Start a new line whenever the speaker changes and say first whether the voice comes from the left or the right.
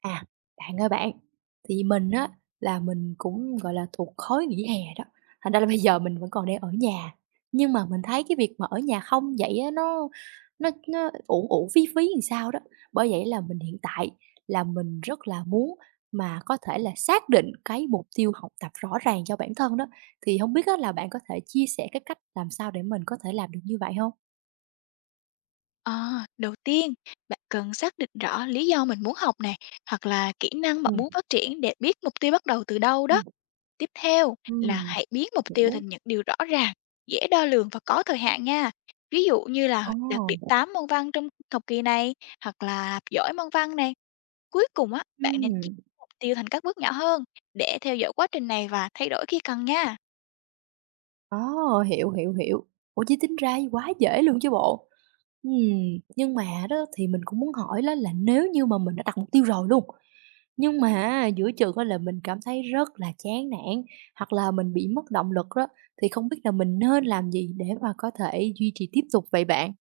right: À, bạn ơi bạn, thì mình á là mình cũng, gọi là, thuộc khối nghỉ hè đó, thành ra là bây giờ mình vẫn còn đang ở nhà. Nhưng mà mình thấy cái việc mà ở nhà không vậy á, nó uổng uổng phí phí làm sao đó. Bởi vậy là mình hiện tại là mình rất là muốn mà có thể là xác định cái mục tiêu học tập rõ ràng cho bản thân đó, thì không biết á là bạn có thể chia sẻ cái cách làm sao để mình có thể làm được như vậy không?
left: Ờ, đầu tiên, bạn cần xác định rõ lý do mình muốn học này hoặc là kỹ năng bạn
right: Ừ.
left: muốn phát triển để biết mục tiêu bắt đầu từ đâu
right: Ừ.
left: đó. Tiếp theo là
right: Ừm,
left: hãy biến mục tiêu
right: hiểu.
left: thành những điều rõ ràng, dễ đo lường và có thời hạn nha. Ví dụ như là đạt điểm
right: Ồ.
left: 8 môn văn trong học kỳ này, hoặc là học giỏi môn văn này. Cuối cùng á,
right: Ừ.
left: bạn nên chia mục tiêu thành các bước nhỏ hơn để theo dõi quá trình này và thay đổi khi cần nha.
right: Ồ, hiểu, hiểu, hiểu. Ủa, chứ tính ra quá dễ luôn chứ bộ. Ừm, nhưng mà đó thì mình cũng muốn hỏi đó là nếu như mà mình đã đặt mục tiêu rồi luôn, nhưng mà giữa chừng á là mình cảm thấy rất là chán nản, hoặc là mình bị mất động lực đó, thì không biết là mình nên làm gì để mà có thể duy trì tiếp tục vậy bạn?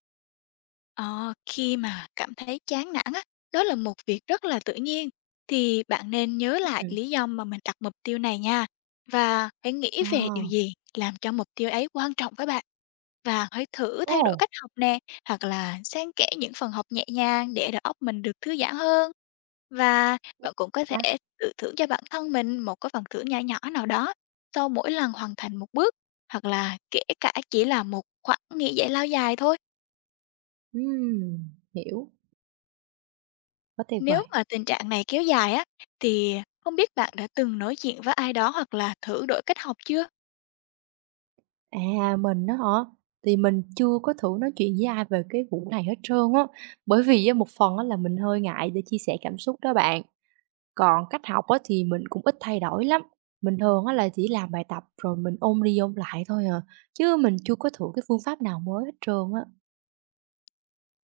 left: Ờ, khi mà cảm thấy chán nản á, đó là một việc rất là tự nhiên, thì bạn nên nhớ lại
right: Ừm,
left: lý do mà mình đặt mục tiêu này nha, và hãy nghĩ
right: ờ,
left: về điều gì làm cho mục tiêu ấy quan trọng với bạn. Và hãy thử thay đổi
right: ồ,
left: cách học nè, hoặc là xen kẽ những phần học nhẹ nhàng để đầu óc mình được thư giãn hơn. Và bạn cũng có
right: ta?
left: thể tự thưởng cho bản thân mình một cái phần thưởng nhỏ nhỏ nào đó sau mỗi lần hoàn thành một bước, hoặc là kể cả chỉ là một khoảng nghỉ giải lao dài thôi.
right: Ừm, hiểu, quá tuyệt vời.
left: Nếu mà tình trạng này kéo dài á, thì không biết bạn đã từng nói chuyện với ai đó hoặc là thử đổi cách học chưa?
right: À, mình đó hả? Thì mình chưa có thử nói chuyện với ai về cái vụ này hết trơn á. Bởi vì á, một phần á là mình hơi ngại để chia sẻ cảm xúc đó bạn. Còn cách học á thì mình cũng ít thay đổi lắm. Mình thường á là chỉ làm bài tập rồi mình ôn đi ôn lại thôi à. Chứ mình chưa có thử cái phương pháp nào mới hết trơn á.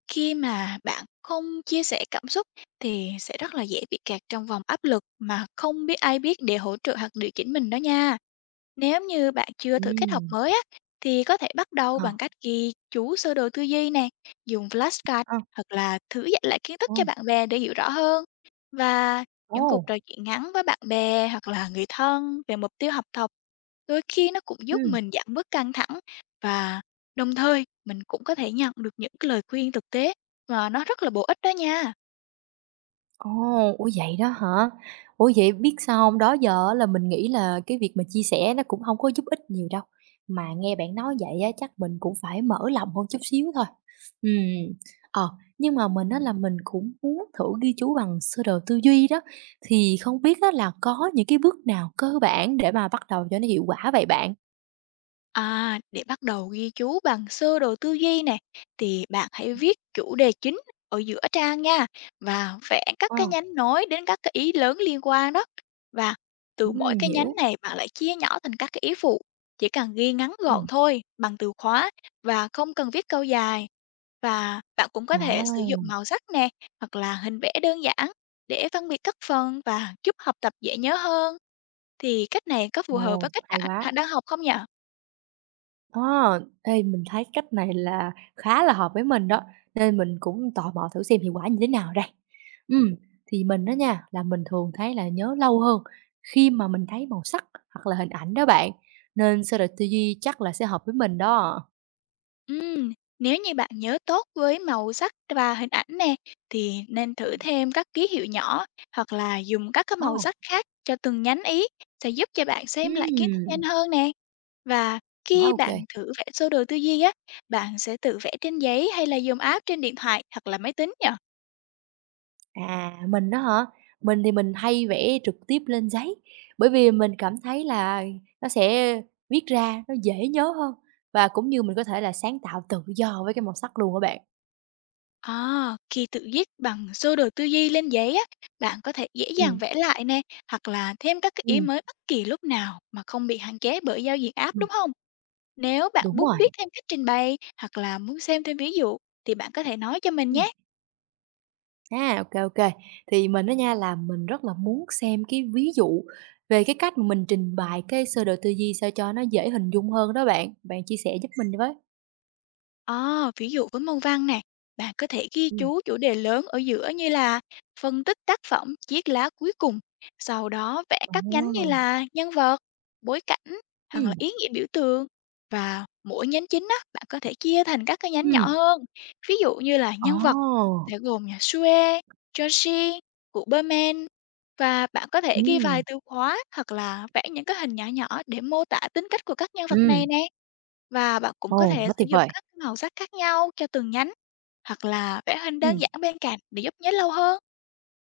left: Khi mà bạn không chia sẻ cảm xúc thì sẽ rất là dễ bị kẹt trong vòng áp lực mà không biết ai biết để hỗ trợ hoặc điều chỉnh mình đó nha. Nếu như bạn chưa thử cách học
right: Ừ.
left: mới á, thì có thể bắt đầu
right: Ờ.
left: bằng cách ghi chú sơ đồ tư duy nè, dùng flashcard,
right: Ờ.
left: hoặc là thử dạy lại kiến thức
right: Ồ.
left: cho bạn bè để hiểu rõ hơn. Và những cuộc trò
right: Ồ.
left: chuyện ngắn với bạn bè hoặc là người thân về mục tiêu học tập, đôi khi nó cũng giúp
right: Ừ.
left: mình giảm bớt căng thẳng, và đồng thời mình cũng có thể nhận được những cái lời khuyên thực tế mà nó rất là bổ ích đó nha.
right: Ồ! Ủa, vậy đó hả? Ủa, vậy biết sao không? Đó giờ á là mình nghĩ là cái việc mà chia sẻ nó cũng không có giúp ích nhiều đâu, mà nghe bạn nói vậy á chắc mình cũng phải mở lòng hơn chút xíu thôi. Ừm, ờ, nhưng mà mình á là mình cũng muốn thử ghi chú bằng sơ đồ tư duy đó, thì không biết á là có những cái bước nào cơ bản để mà bắt đầu cho nó hiệu quả vậy bạn?
left: À, để bắt đầu ghi chú bằng sơ đồ tư duy này thì bạn hãy viết chủ đề chính ở giữa trang nha, và vẽ các cái
right: Ờ,
left: nhánh nối đến các cái ý lớn liên quan đó. Và từ mỗi cái nhánh
right: hiểu.
left: này bạn lại chia nhỏ thành các cái ý phụ, chỉ cần ghi ngắn gọn
right: Ừm,
left: thôi bằng từ khóa và không cần viết câu dài. Và bạn cũng có thể sử dụng
right: à,
left: màu sắc nè, hoặc là hình vẽ đơn giản để phân biệt các phần và giúp học tập dễ nhớ hơn. Thì cách này có phù hợp
right: ồ,
left: với cách
right: hay quá!
left: bạn đang học không nhỉ?
right: Ờ, ê, mình thấy cách này là khá là hợp với mình đó, nên mình cũng tò mò thử xem hiệu quả như thế nào đây. Ừm, thì mình đó nha, là mình thường thấy là nhớ lâu hơn khi mà mình thấy màu sắc hoặc là hình ảnh đó bạn, nên sơ đồ tư duy chắc là sẽ hợp với mình đó.
left: Ừm, nếu như bạn nhớ tốt với màu sắc và hình ảnh nè, thì nên thử thêm các ký hiệu nhỏ hoặc là dùng các cái
right: Ồ,
left: màu sắc khác cho từng nhánh ý, sẽ giúp cho bạn xem lại kiến thức nhanh
right: ừm,
left: hơn nè. Và khi
right: quá OK.
left: bạn thử vẽ sơ đồ tư duy á, bạn sẽ tự vẽ trên giấy hay là dùng app trên điện thoại hoặc là máy tính nhỉ?
right: À, mình đó hả? Mình thì mình hay vẽ trực tiếp lên giấy, bởi vì mình cảm thấy là nó sẽ viết ra nó dễ nhớ hơn và cũng như mình có thể là sáng tạo tự do với cái màu sắc luôn các bạn.
left: À, khi tự viết bằng sơ đồ tư duy lên giấy á, bạn có thể dễ dàng
right: Ừm,
left: vẽ lại nè, hoặc là thêm các cái ý
right: ừm,
left: mới bất kỳ lúc nào mà không bị hạn chế bởi giao diện app
right: ừm,
left: đúng không? Nếu bạn
right: đúng
left: muốn
right: rồi.
left: biết thêm cách trình bày hoặc là muốn xem thêm ví dụ thì bạn có thể nói cho mình
right: Ừm,
left: nhé.
right: à, ok kê. Thì mình đó nha là mình rất là muốn xem cái ví dụ về cái cách mà mình trình bày cái sơ đồ tư duy sao cho nó dễ hình dung hơn đó bạn. Bạn chia sẻ giúp mình với.
left: Ờ, ví dụ với môn Văn nè, bạn có thể ghi
right: Ừm.
left: chú chủ đề lớn ở giữa, như là phân tích tác phẩm Chiếc lá cuối cùng, sau đó vẽ
right: Ồ!
left: các nhánh như là nhân vật, bối cảnh, hoặc là
right: Ừm,
left: ý nghĩa biểu tượng. Và mỗi nhánh chính á, bạn có thể chia thành các cái nhánh nhỏ
right: Ừm,
left: hơn. Ví dụ như là nhân vật
right: ồ!
left: sẽ gồm nhà Sue, Joshi, Superman, và bạn có thể ghi vài từ khóa hoặc là vẽ những cái hình nhỏ nhỏ để mô tả tính cách của các nhân vật này
right: Ừm.
left: nè. Và bạn cũng có
right: Ồ,
left: thể
right: quá
left: sử
right: tuyệt
left: dụng
right: vời!
left: các màu sắc khác nhau cho từng nhánh, hoặc là vẽ hình đơn
right: Ừm.
left: giản bên cạnh để giúp nhớ lâu hơn.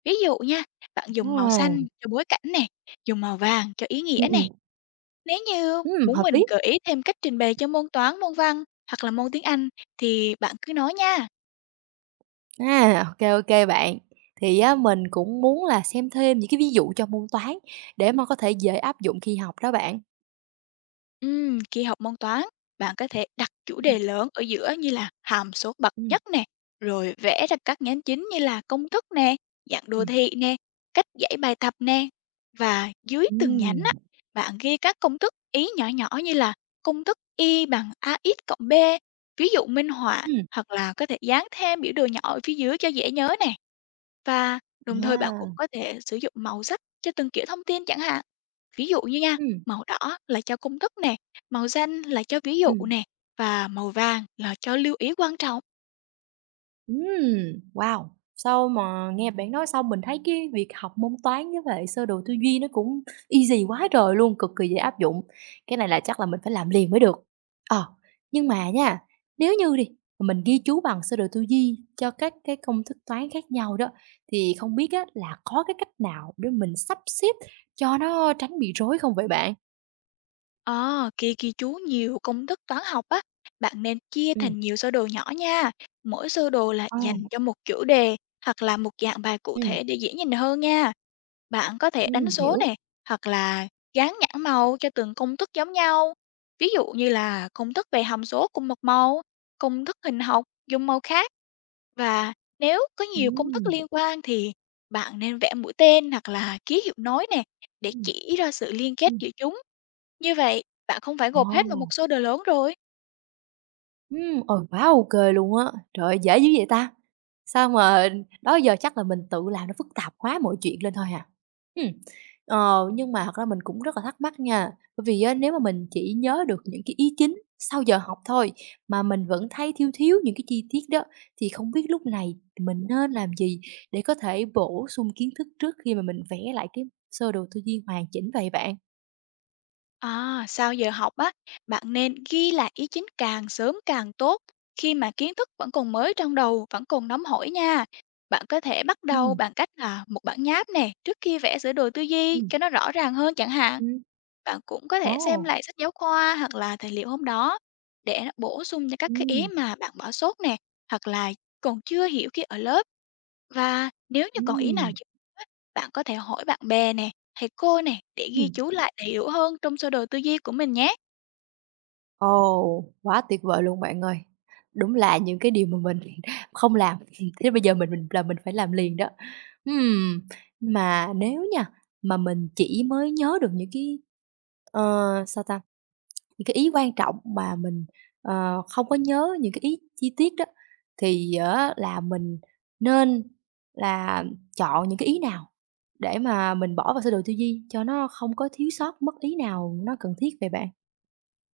left: Ví dụ nha, bạn dùng màu xanh
right: Ồ,
left: cho bối cảnh nè, dùng màu vàng cho ý nghĩa
right: ừm,
left: nè.
right: ừm,
left: Nếu như muốn
right: hợp
left: mình
right: lý.
left: gợi ý thêm cách trình bày cho môn toán, môn văn, hoặc là môn tiếng Anh thì bạn cứ nói nha.
right: À, ô kê bạn. Thì á mình cũng muốn là xem thêm những cái ví dụ cho môn Toán để mà có thể dễ áp dụng khi học đó bạn.
left: Khi học môn toán, bạn có thể đặt chủ
right: Ừm,
left: đề lớn ở giữa như là hàm số bậc
right: ừm,
left: nhất nè, rồi vẽ ra các nhánh chính như là công thức nè, dạng đồ
right: ừm,
left: thị nè, cách giải bài tập nè. Và dưới từng nhánh á,
right: ừm,
left: bạn ghi các công thức ý nhỏ nhỏ, như là công thức Y bằng AX cộng B, ví dụ minh họa,
right: ừm,
left: hoặc là có thể dán thêm biểu đồ nhỏ ở phía dưới cho dễ nhớ nè. Và đồng thời bạn cũng
right: à,
left: có thể sử dụng màu sắc cho từng kiểu thông tin chẳng hạn. Ví dụ như nha,
right: ừm,
left: màu đỏ là cho công thức nè, màu xanh là cho ví dụ
right: ừm.
left: nè, và màu vàng là cho lưu ý quan trọng.
right: Ừm, wow! Sau mà nghe bạn nói xong mình thấy cái việc học môn toán với lại sơ đồ tư duy nó cũng easy quá trời luôn, cực kỳ dễ áp dụng. Cái này là chắc là mình phải làm liền mới được. Ờ, nhưng mà nha, nếu như đi, mà mình ghi chú bằng sơ đồ tư duy cho các cái công thức toán khác nhau đó, thì không biết á là có cái cách nào để mình sắp xếp cho nó tránh bị rối không vậy bạn?
left: Ờ, khi ghi chú nhiều công thức toán học á, bạn nên chia
right: Ừ.
left: thành nhiều sơ đồ nhỏ nha. Mỗi sơ đồ là
right: Ờ,
left: dành cho một chủ đề hoặc là một dạng bài cụ
right: ừm,
left: thể để dễ nhìn hơn nha. Bạn có thể đánh số
right: hiểu.
left: nè, hoặc là dán nhãn màu cho từng công thức giống nhau. Ví dụ như là công thức về hàm số cùng một màu, công thức hình học dùng màu khác. Và nếu có
right: Ừ.
left: nhiều công thức liên quan thì bạn nên vẽ mũi tên hoặc là ký hiệu nối nè để
right: Ừ.
left: chỉ ra sự liên kết
right: Ừm,
left: giữa chúng. Như vậy, bạn không phải
right: ờ.
left: gộp hết vào một số đồ lớn rồi.
right: Ôi, quá ok luôn á! Trời ơi, dễ dữ vậy ta? Sao mà đó giờ chắc là mình tự làm nó phức tạp hóa mọi chuyện lên thôi à? Ừm, ờ, nhưng mà thật ra mình cũng rất là thắc mắc nha, bởi vì á, nếu mà mình chỉ nhớ được những cái ý chính sau giờ học thôi, mà mình vẫn thấy thiếu thiếu những cái chi tiết đó, thì không biết lúc này mình nên làm gì để có thể bổ sung kiến thức trước khi mà mình vẽ lại cái sơ đồ tư duy hoàn chỉnh vậy bạn?
left: À, sau giờ học á, bạn nên ghi lại ý chính càng sớm càng tốt, khi mà kiến thức vẫn còn mới trong đầu, vẫn còn nóng hổi nha. Bạn có thể bắt đầu
right: Ừm,
left: bằng cách là một bản nháp nè, trước khi vẽ sửa đồ tư duy
right: ừm,
left: cho nó rõ ràng hơn chẳng hạn.
right: ừm.
left: Bạn cũng có thể xem
right: Ồ!
left: lại sách giáo khoa hoặc là tài liệu hôm đó để nó bổ sung cho các cái ý
right: Ừm,
left: mà bạn bỏ sót nè, hoặc là còn chưa hiểu khi ở lớp. Và nếu như còn ý nào
right: ừm,
left: chưa hiểu á, bạn có thể hỏi bạn bè nè, thầy cô nè, để ghi
right: ừm.
left: chú lại, để hiểu hơn trong sơ đồ tư duy của mình nhé.
right: Ồ, quá tuyệt vời luôn bạn ơi! Đúng là những cái điều mà mình không làm, thế bây giờ mình là mình phải làm liền đó. Ừm, mà nếu nha, mà mình chỉ mới nhớ được những cái, ờ, sao ta, những cái ý quan trọng mà mình, không có nhớ những cái ý chi tiết đó, thì á là mình nên là chọn những cái ý nào để mà mình bỏ vào sơ đồ tư duy cho nó không có thiếu sót mất ý nào nó cần thiết về bạn?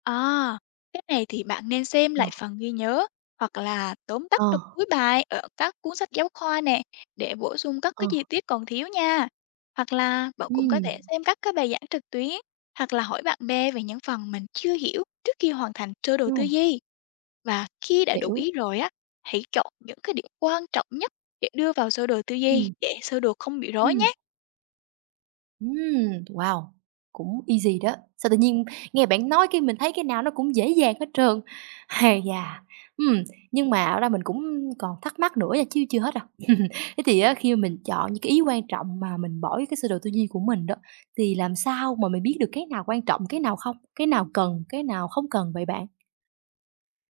left: À, cái này thì bạn nên xem
right: Ờ,
left: lại phần ghi nhớ hoặc là tóm tắt
right: ờ,
left: trong cuối bài ở các cuốn sách giáo khoa nè, để bổ sung các cái
right: ờ,
left: chi tiết còn thiếu nha. Hoặc là bạn cũng có thể
right: ừm.
left: xem các cái bài giảng trực tuyến, hoặc là hỏi bạn bè về những phần mình chưa hiểu trước khi hoàn thành sơ đồ tư
right: Ừm,
left: duy. Và khi đã đủ
right: hiểu.
left: ý rồi á, hãy chọn những cái điểm quan trọng nhất để đưa vào sơ đồ tư duy,
right: Ừm.
left: để sơ đồ không bị rối
right: Ừm,
left: nhé.
right: ừm, wow, cũng easy đó. Sao tự nhiên nghe bạn nói cái mình thấy cái nào nó cũng dễ dàng hết trơn. hay da! Ừm, nhưng mà ở đây mình cũng còn thắc mắc nữa nha, chứ chưa hết đâu. Thế thì á, khi mà mình chọn những cái ý quan trọng mà mình bỏ vô cái sơ đồ tư duy của mình đó, thì làm sao mà mình biết được cái nào quan trọng, cái nào không? Cái nào cần, cái nào không cần vậy bạn?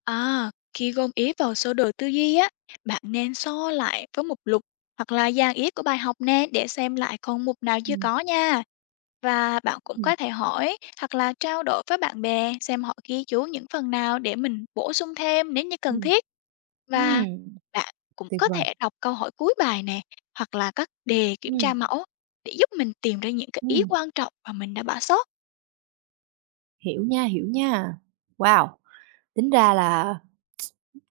left: À, khi gom ý vào sơ đồ tư duy á, bạn nên so lại với mục lục hoặc là dàn ý của bài học nè, để xem lại còn mục nào chưa
right: Ừm,
left: có nha. Và bạn cũng
right: ừm,
left: có thể hỏi hoặc là trao đổi với bạn bè xem họ ghi chú những phần nào để mình bổ sung thêm nếu như cần
right: ừm.
left: thiết. Và
right: Ừm,
left: bạn cũng
right: tuyệt
left: có
right: vời.
left: thể đọc câu hỏi cuối bài nè, hoặc là các đề kiểm tra
right: Ừm,
left: mẫu để giúp mình tìm ra những cái ý
right: ừm,
left: quan trọng mà mình đã bỏ sót.
right: hiểu nha, hiểu nha. Wow! Tính ra là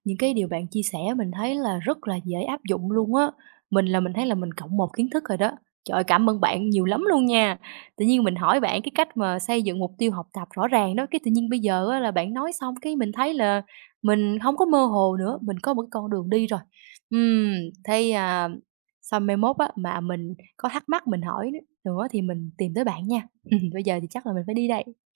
right: những cái điều bạn chia sẻ mình thấy là rất là dễ áp dụng luôn á. Mình là mình thấy là mình cộng một kiến thức rồi đó. Trời ơi, cảm ơn bạn nhiều lắm luôn nha. Tự nhiên mình hỏi bạn cái cách mà xây dựng mục tiêu học tập rõ ràng đó, cái tự nhiên bây giờ á là bạn nói xong cái mình thấy là mình không có mơ hồ nữa, mình có một cái con đường đi rồi. Ừm, thấy, à, xong mai mốt á mà mình có thắc mắc mình hỏi nữa thì mình tìm tới bạn nha. Bây giờ thì chắc là mình phải đi đây.